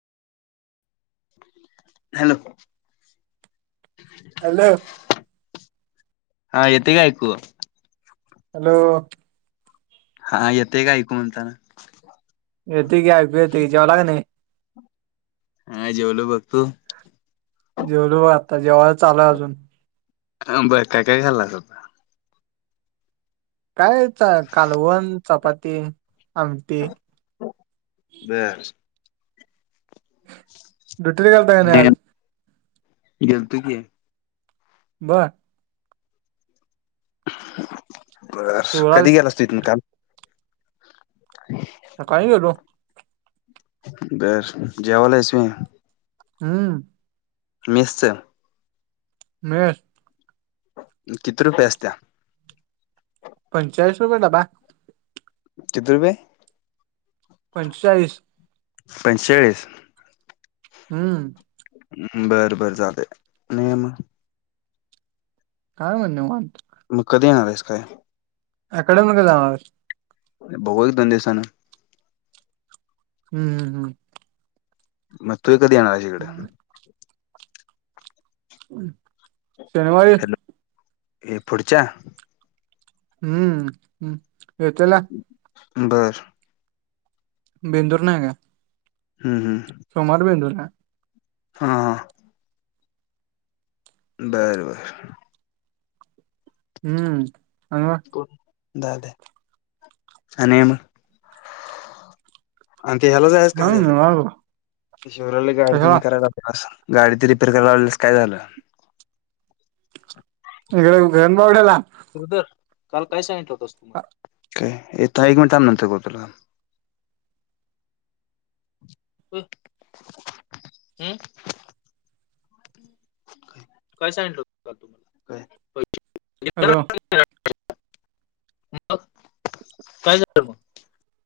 Hello! Hello! हा येते काय ऐकू? हॅलो! हा येतेय का ऐकू म्हणताना, येतय की ऐकू येते जेवाला काय नाही. हा जेवलो बघ तू जेवलो बघ आता जेवाय चालूय अजून अ बर काय काय खाल्लासा? काय कालवण, चपाती, आमटी बरं ड्युटी गेलता काय नाही आणि आज? गेलतो की, बर बस शिवराज कधी गेला तू इथून काल. [inaudible] सकाळी गेलो [inaudible] बर जेवला आहेस म्हण. हम्म मिसच बरं किती रुपये असतिया? पंचाळीस रुपये डबा. किती रुपये? पंचेचाळीस. पंचेचाळीस. हम्म. बरं बर चालतय दया आणि काय मग? काय नाही ब निवांत. मग कधी येणार आहेस काय? अकॅडमीला जाणार हाईस. बघू एक दोन दिवसान हू हम्म. मग तू कधी येणार आहेस इकडें? हम्म हम् [unintelligible] हॅलो. हे पुढच्या हूमम येतेल्या बरं. बेंदूर नाही ए का? हू हुं. सोमवारी बेंदूर ना. हा हा. बर बर. हम्म सोमवार. दाद्या आणि काय म? आणि ते ह्याला जायचं हा काय झालं? निवांत बघ ते शौर्याला गाडी तेजि कशाला हे करायला. आस गाडी ती रिपेअर करायला आणलेलीस काय झालं? इकड भेंबवड्याला श्रीदर काल काय सांगितलं होतास तु मला? काय ताई एक मिनिट थांब नंतर बोलतो तुला हुं. काय सांगितलं होतं? काल तुम्हाला काय होय की हॅलो. मग काय झाल.